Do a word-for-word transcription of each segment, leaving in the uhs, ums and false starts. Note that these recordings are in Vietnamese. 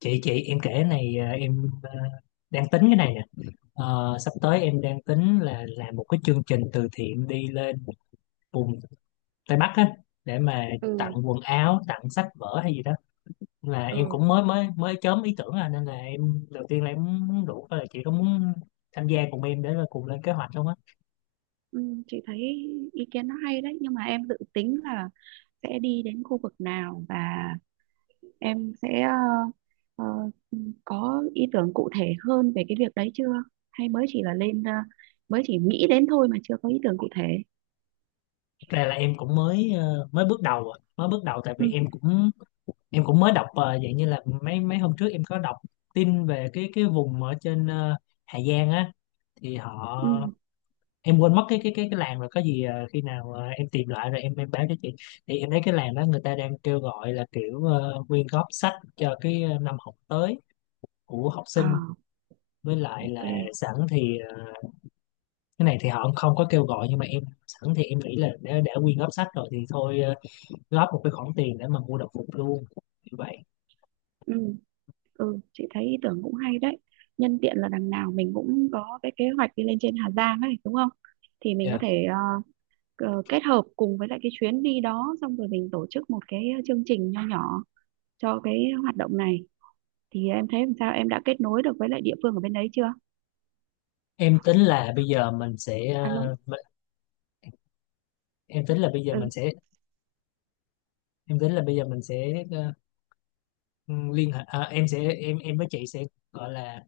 chị chị, em kể này à, em à, đang tính cái này nè. Ờ, sắp tới em đang tính là làm một cái chương trình từ thiện đi lên vùng Tây Bắc á, để mà ừ tặng quần áo, tặng sách vở hay gì đó. Là em ừ cũng mới mới mới chớm ý tưởng à, nên là em đầu tiên là em muốn rủ coi là chị có muốn tham gia cùng em để là cùng lên kế hoạch không á. ừ, cái ý kiến nó hay đấy, nhưng mà em dự tính là sẽ đi đến khu vực nào và em sẽ ờ, ờ, có ý tưởng cụ thể hơn về cái việc đấy chưa, hay mới chỉ là lên ờ, mới chỉ nghĩ đến thôi mà chưa có ý tưởng cụ thể? Thật ra là em cũng mới ờ, mới bước đầu à. Mới bước đầu, tại vì Ừ. em cũng em cũng mới đọc ờ, dạng như là mấy mấy hôm trước em có đọc tin về cái cái vùng ở trên, ờ, Hà Giang á, thì họ Ừ. Em quên mất cái cái cái cái làng rồi. Có gì ờ, khi nào ờ, em tìm lại rồi em em báo cho chị. Thì em thấy cái làng đó người ta đang kêu gọi là kiểu ờ, quyên góp sách cho cái, ờ, năm học tới của học sinh. À, Với lại ok. là sẵn thì ờ, cái này thì họ không có kêu gọi, nhưng mà em sẵn thì em nghĩ là đã, đã quyên góp sách rồi thì thôi, ờ, góp một cái khoản tiền để mà mua đồng phục luôn, như vậy. Ừ, ừ, chị thấy ý tưởng cũng hay đấy. Nhân tiện là đằng nào mình cũng có cái kế hoạch đi lên trên Hà Giang ấy, đúng không? Thì mình có Dạ. thể ờ, ờ, kết hợp cùng với lại cái chuyến đi đó, xong rồi mình tổ chức một cái ờ, chương trình nho nhỏ cho cái hoạt động này. Thì em thấy làm sao, em đã kết nối được với lại địa phương ở bên đấy chưa? em tính là bây giờ mình sẽ Alo. ờ, mình- em tính là bây giờ Ừ. mình sẽ Em tính là bây giờ mình sẽ ờ, Ừ, liên hệ à, em sẽ em em với chị sẽ, gọi là,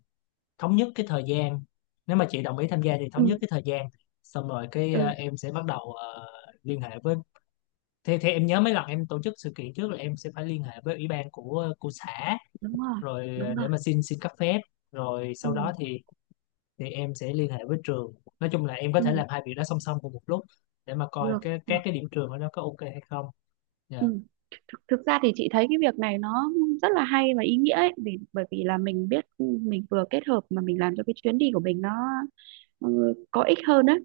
thống nhất cái thời gian. Nếu mà chị đồng ý tham gia thì thống Ừ. nhất cái thời gian, xong rồi cái, à, Ừ. em sẽ bắt đầu, à, liên hệ với thế thế em nhớ mấy lần em tổ chức sự kiện trước là em sẽ phải liên hệ với ủy ban của của xã, Đúng rồi. rồi, à, Đúng để rồi. mà xin, xin cấp phép, rồi sau Ừ. đó thì, thì em sẽ liên hệ với trường. Nói chung là em có thể Ừ. làm hai việc đó song song cùng một lúc, để mà coi Được, cái được. các cái điểm trường ở đó có ok hay không. Ừ, Dạ. thực, thực ra thì chị thấy cái việc này nó rất là hay và ý nghĩa ấy, vì bởi vì là mình biết, ừ, mình vừa kết hợp mà mình làm cho cái chuyến đi của mình nó ờ, có ích hơn á.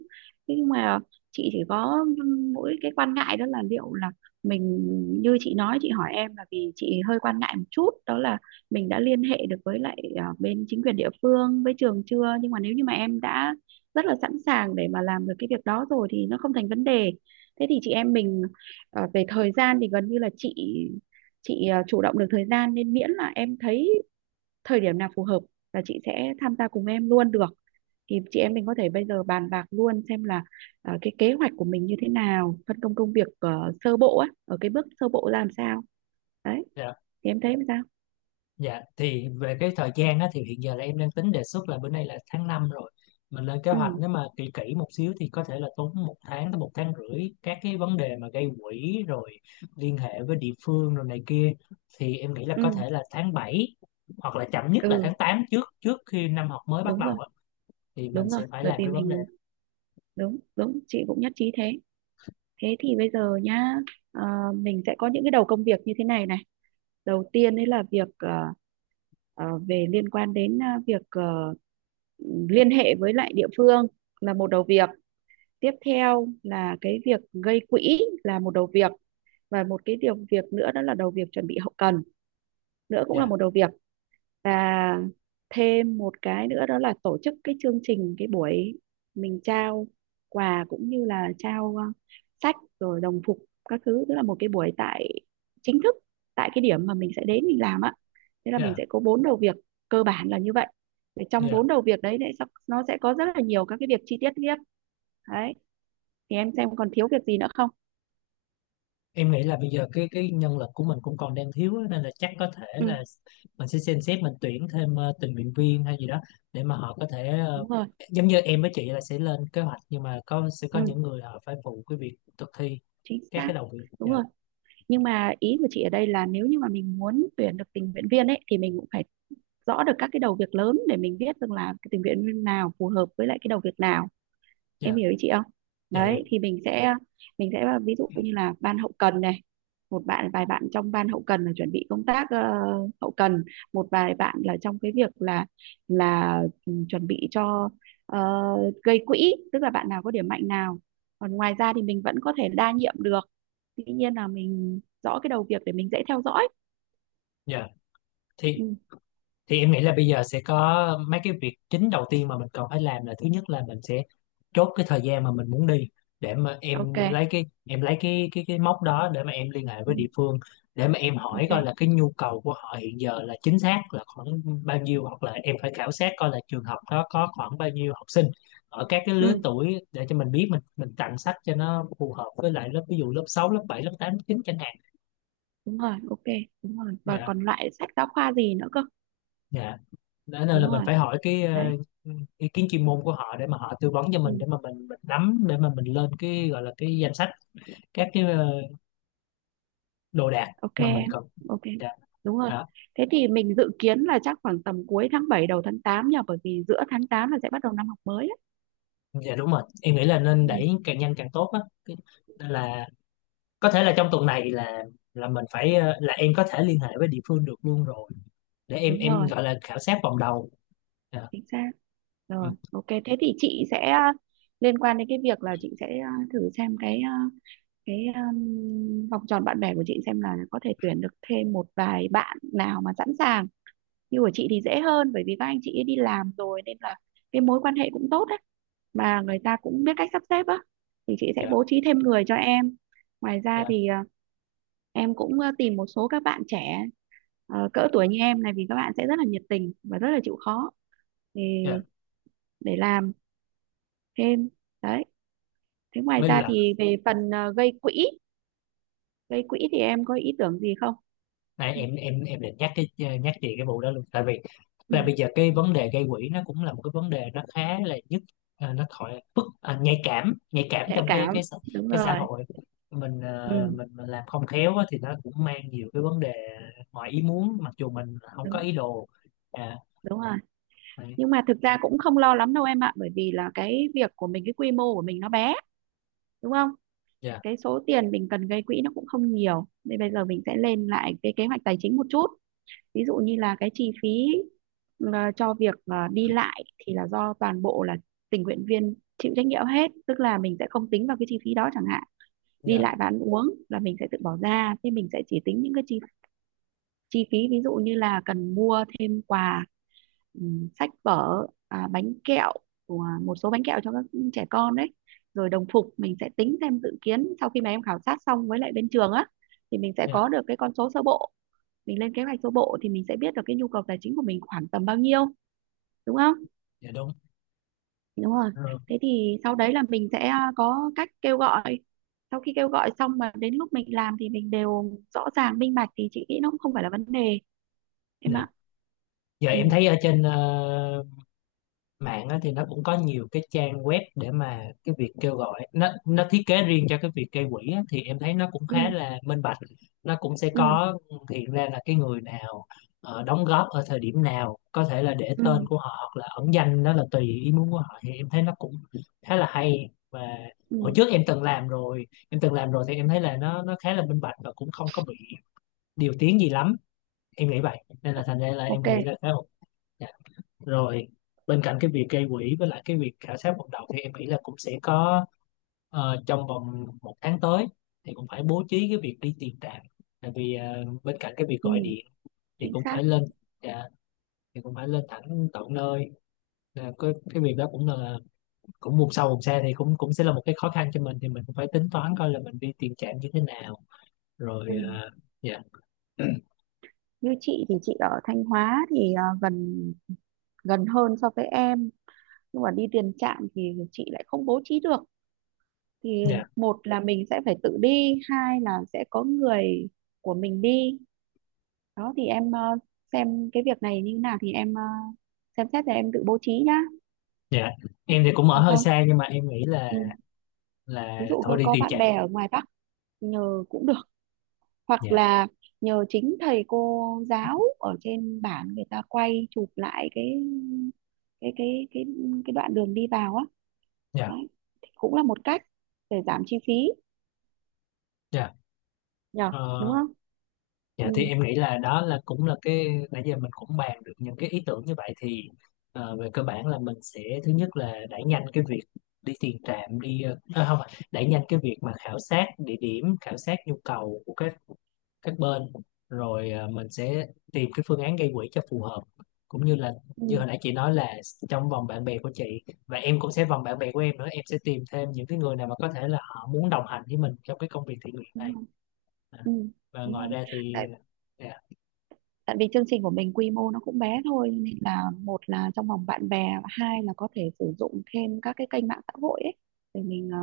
Thế nhưng mà chị chỉ có mỗi cái quan ngại đó là liệu là mình, như chị nói chị hỏi em là vì chị hơi quan ngại một chút, đó là mình đã liên hệ được với lại ờ, bên chính quyền địa phương với trường chưa. Nhưng mà nếu như mà em đã rất là sẵn sàng để mà làm được cái việc đó rồi thì nó không thành vấn đề. Thế thì chị em mình, ờ, về thời gian thì gần như là chị chị ờ, chủ động được thời gian, nên miễn là em thấy thời điểm nào phù hợp là chị sẽ tham gia cùng em luôn được. Thì chị em mình có thể bây giờ bàn bạc luôn xem là, à, cái kế hoạch của mình như thế nào, phân công công việc ờ, sơ bộ á, ở cái bước sơ bộ ra làm sao, đấy, Dạ. thì em thấy sao? Dạ, thì về cái thời gian á, thì hiện giờ là em đang tính đề xuất là bữa nay là tháng năm rồi. Mình lên kế hoạch, Ừ. nếu mà kỹ kỹ một xíu thì có thể là tốn một tháng tới một tháng rưỡi, các cái vấn đề mà gây quỹ rồi liên hệ với địa phương rồi này kia. Thì em nghĩ là có Ừ. thể là tháng bảy hoặc là chậm nhất là Ừ, tháng tám, trước trước khi năm học mới bắt đúng rồi. đầu á, thì mình Đúng rồi, sẽ phải bởi làm vì cái vấn đề. mình, đúng, đúng, chị cũng nhất trí thế. Thế thì bây giờ nhá, ờ, mình sẽ có những cái đầu công việc như thế này này. Đầu tiên đấy là việc ờ, ờ, về liên quan đến ờ, việc ờ, liên hệ với lại địa phương là một đầu việc. Tiếp theo là cái việc gây quỹ là một đầu việc. Và một cái điều việc nữa đó là đầu việc chuẩn bị hậu cần nữa cũng là Dạ, một đầu việc. Và thêm một cái nữa đó là tổ chức cái chương trình, cái buổi mình trao quà cũng như là trao ờ, sách rồi đồng phục các thứ, tức là một cái buổi tại chính thức tại cái điểm mà mình sẽ đến mình làm á. Thế là mình dạ, sẽ có bốn đầu việc cơ bản là như vậy. Để trong dạ. bốn đầu việc đấy thì nó sẽ có rất là nhiều các cái việc chi tiết tiếp, đấy, thì em xem còn thiếu việc gì nữa không? Em nghĩ là bây giờ cái cái nhân lực của mình cũng còn đang thiếu á, nên là chắc có thể Ừ, là mình sẽ xem xét mình tuyển thêm ờ, tình nguyện viên hay gì đó, để mà họ có thể ờ, đúng rồi. giống như em với chị là sẽ lên kế hoạch, nhưng mà có sẽ có Ừ, những người họ phải phụ cái việc thực thi chính các xác. cái đầu việc. Đúng Dạ. rồi. Nhưng mà ý của chị ở đây là nếu như mà mình muốn tuyển được tình nguyện viên ấy thì mình cũng phải rõ được các cái đầu việc lớn để mình biết rằng là cái tình nguyện viên nào phù hợp với lại cái đầu việc nào, em Dạ. hiểu ý chị không? Dạ hiểu. Đấy thì mình sẽ mình sẽ ví dụ như là ban hậu cần này, một bạn, vài bạn trong ban hậu cần là chuẩn bị công tác ờ, hậu cần, một vài bạn là trong cái việc là là ừ, chuẩn bị cho ờ, gây quỹ, tức là bạn nào có điểm mạnh nào. Còn ngoài ra thì mình vẫn có thể đa nhiệm được, tuy nhiên là mình rõ cái đầu việc để mình dễ theo dõi. Dạ, thì Ừ, thì em nghĩ là bây giờ sẽ có mấy cái việc chính đầu tiên mà mình cần phải làm, là thứ nhất là mình sẽ chốt cái thời gian mà mình muốn đi, để mà ok. em lấy cái em lấy cái cái cái mốc đó để mà em liên hệ Ừ, với địa phương, để mà em hỏi ok. coi là cái nhu cầu của họ hiện giờ là chính xác là khoảng bao nhiêu, hoặc là em phải khảo sát coi là trường học đó có khoảng bao nhiêu học sinh ở các cái lứa Ừ, tuổi, để cho mình biết mình mình tặng sách cho nó phù hợp với lại lớp, ví dụ lớp sáu, lớp bảy, lớp tám, lớp chín chẳng hạn. đúng rồi. Ok, đúng rồi, và Dạ. còn loại sách giáo khoa gì nữa cơ. Dạ. Nên Đúng là mình rồi, phải hỏi cái ờ, đấy. ý kiến chuyên môn của họ để mà họ tư vấn cho Ừ. mình, để mà mình mình nắm, để mà mình lên cái gọi là cái danh sách các cái, ờ, đồ đạc Ok mà mình em, cần. ok. Dạ, Đúng rồi. đó. Thế thì mình dự kiến là chắc khoảng tầm cuối tháng bảy đầu tháng tám nhờ, bởi vì giữa tháng tám là sẽ bắt đầu năm học mới á. Dạ, đúng rồi, em nghĩ là nên Ừ, đẩy càng nhanh càng tốt á. Cái- nên là có thể là trong tuần này là, là mình phải ờ, là em có thể liên hệ với địa phương được luôn rồi, để em đúng em rồi. gọi là khảo sát vòng đầu. Dạ. Chính xác. Ừ. Rồi, ok, thế thì chị sẽ ờ, liên quan đến cái việc là chị sẽ ờ, thử xem cái ờ, cái um, vòng tròn bạn bè của chị xem là có thể tuyển được thêm một vài bạn nào mà sẵn sàng. Như của chị thì dễ hơn bởi vì các anh chị ấy đi làm rồi nên là cái mối quan hệ cũng tốt đấy, mà người ta cũng biết cách sắp xếp á, thì chị sẽ Dạ. bố trí thêm người cho em. Ngoài ra Dạ. thì à, em cũng ờ, tìm một số các bạn trẻ ờ, cỡ tuổi như em này, vì các bạn sẽ rất là nhiệt tình và rất là chịu khó, thì Dạ. để làm thêm, đấy. Thế ngoài Với ra lại, thì về phần ờ, gây quỹ gây quỹ thì em có ý tưởng gì không? này, em em em định nhắc cái, ờ, nhắc chị cái vụ đó luôn, tại vì là Ừ, bây giờ cái vấn đề gây quỹ nó cũng là một cái vấn đề nó khá là nhức, à, nó thoại phức, à, nhạy cảm, nhạy cảm nhạy trong cái cảm, cái xã- đúng cái xã rồi. hội mình ờ, Ừ, mình mình làm không khéo á, thì nó cũng mang nhiều cái vấn đề ngoài ý muốn, mặc dù mình không có đúng, ý đồ. À, đúng rồi. đấy. Nhưng mà thực ra cũng không lo lắm đâu em ạ, bởi vì là cái việc của mình, cái quy mô của mình nó bé, đúng không? Dạ. Cái số tiền mình cần gây quỹ nó cũng không nhiều, nên bây giờ mình sẽ lên lại cái kế hoạch tài chính một chút. Ví dụ như là cái chi phí ờ, cho việc ờ, đi lại thì là do toàn bộ là tình nguyện viên chịu trách nhiệm hết, tức là mình sẽ không tính vào cái chi phí đó chẳng hạn. Đi Dạ. lại và ăn uống là mình sẽ tự bỏ ra, thế mình sẽ chỉ tính những cái chi chi phí ví dụ như là cần mua thêm quà, ừm, sách vở, à, bánh kẹo, của một số bánh kẹo cho các trẻ con, đấy, rồi đồng phục mình sẽ tính thêm dự kiến sau khi mà em khảo sát xong với lại bên trường á, thì mình sẽ Dạ. có được cái con số sơ bộ. Mình lên kế hoạch sơ bộ thì mình sẽ biết được cái nhu cầu tài chính của mình khoảng tầm bao nhiêu, đúng không? Dạ, đúng Đúng rồi. rồi. Thế thì sau đấy là mình sẽ à, có cách kêu gọi. Sau khi kêu gọi xong mà đến lúc mình làm thì mình đều rõ ràng minh bạch thì chị nghĩ nó cũng không phải là vấn đề em Dạ. ạ. Giờ Ừ. em thấy ở trên, ờ, mạng á, thì nó cũng có nhiều cái trang web để mà cái việc kêu gọi, nó nó thiết kế riêng cho cái việc gây quỹ á, thì em thấy nó cũng Ừ. khá là minh bạch. Nó cũng sẽ Ừ. có hiện ra là cái người nào ờ, đóng góp ở thời điểm nào, có thể là để tên Ừ. của họ hoặc là ẩn danh, đó là tùy ý muốn của họ, thì em thấy nó cũng khá là hay. Và Ừ. hồi trước em từng làm rồi, em từng làm rồi thì em thấy là nó nó khá là minh bạch và cũng không có bị điều tiếng gì lắm, em nghĩ vậy. Nên là thành ra là em Ok. nghĩ là khá ổn. Rồi. Bên cạnh cái việc gây quỹ với lại cái việc khảo sát vận động, thì em nghĩ là cũng sẽ có, ờ, trong vòng một tháng tới thì cũng phải bố trí cái việc đi tiền trạm, tại vì ờ, bên cạnh cái việc gọi Ừ, điện thì chính cũng xác. phải lên. Dạ, thì cũng phải lên thẳng tận nơi. Là cái, cái việc đó cũng là cũng vùng sâu vùng xa thì cũng cũng sẽ là một cái khó khăn cho mình, thì mình cũng phải tính toán coi là mình đi tiền trạm như thế nào, rồi, Ừ. ờ, dạ. Như chị thì chị ở Thanh Hóa thì à, gần, gần hơn so với em, nhưng mà đi tiền trạm thì chị lại không bố trí được. Thì Dạ. một là mình sẽ phải tự đi, hai là sẽ có người của mình đi. Đó thì em ờ, xem cái việc này như thế nào thì em ờ, xem xét rồi em tự bố trí nhá, Dạ. Em thì cũng ở được hơi không? xa, nhưng mà em nghĩ là, Ừ. Là ví dụ thôi, có đi có tiền bạn trạm. bè ở ngoài Bắc nhờ cũng được, hoặc Dạ. là nhờ chính thầy cô giáo ở trên bản người ta quay chụp lại cái cái cái cái cái đoạn đường đi vào á, Dạ. đấy, thì cũng là một cách để giảm chi phí Dạ. nhờ, Ờ, đúng không? Dạ, thì Ừ. em nghĩ là đó, là cũng là cái nãy giờ mình cũng bàn được những cái ý tưởng như vậy, thì ờ, về cơ bản là mình sẽ, thứ nhất là đẩy nhanh cái việc đi tiền trạm đi, ờ, à, không, đẩy nhanh cái việc mà khảo sát địa điểm, khảo sát nhu cầu của các các bên, rồi ờ, mình sẽ tìm cái phương án gây quỹ cho phù hợp, cũng như là Ừ, như hồi nãy chị nói là trong vòng bạn bè của chị, và em cũng sẽ vòng bạn bè của em nữa, em sẽ tìm thêm những cái người nào mà có thể là họ muốn đồng hành với mình trong cái công việc thiện nguyện đúng này. rồi. À. Ừ, Và đúng ngoài rồi. ra thì, tại ờ, tại vì chương trình của mình quy mô nó cũng bé thôi, nên là một là trong vòng bạn bè, và hai là có thể sử dụng thêm các cái kênh mạng xã hội ấy để mình ờ,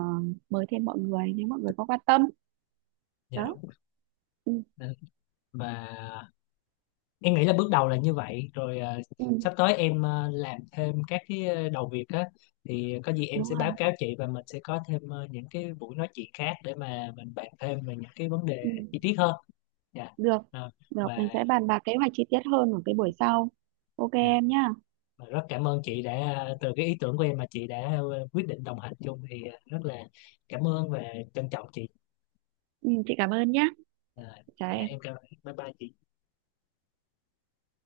mời thêm mọi người nếu mọi người có quan tâm. dạ, Đó. đúng. Ừ. Ờ, và em nghĩ là bước đầu là như vậy rồi. ờ, Ừ, Sắp tới em ờ, làm thêm các cái, ờ, đầu việc á, thì có gì em đúng sẽ báo rồi. cáo chị, và mình sẽ có thêm, ờ, những cái buổi nói chuyện khác để mà mình bàn thêm về những cái vấn đề Ừ. chi tiết hơn. Dạ. Được, Ờ, được, mình và sẽ bàn bạc kế hoạch chi tiết hơn ở cái buổi sau. Ok Dạ. em nhá. Và rất cảm ơn chị đã, ờ, từ cái ý tưởng của em mà chị đã, ờ, quyết định đồng hành chung, thì ờ, rất là cảm ơn và trân trọng chị. Ừ, chị cảm ơn nhá. Ờ, Chào dạ, em em. cảm bye bye chị.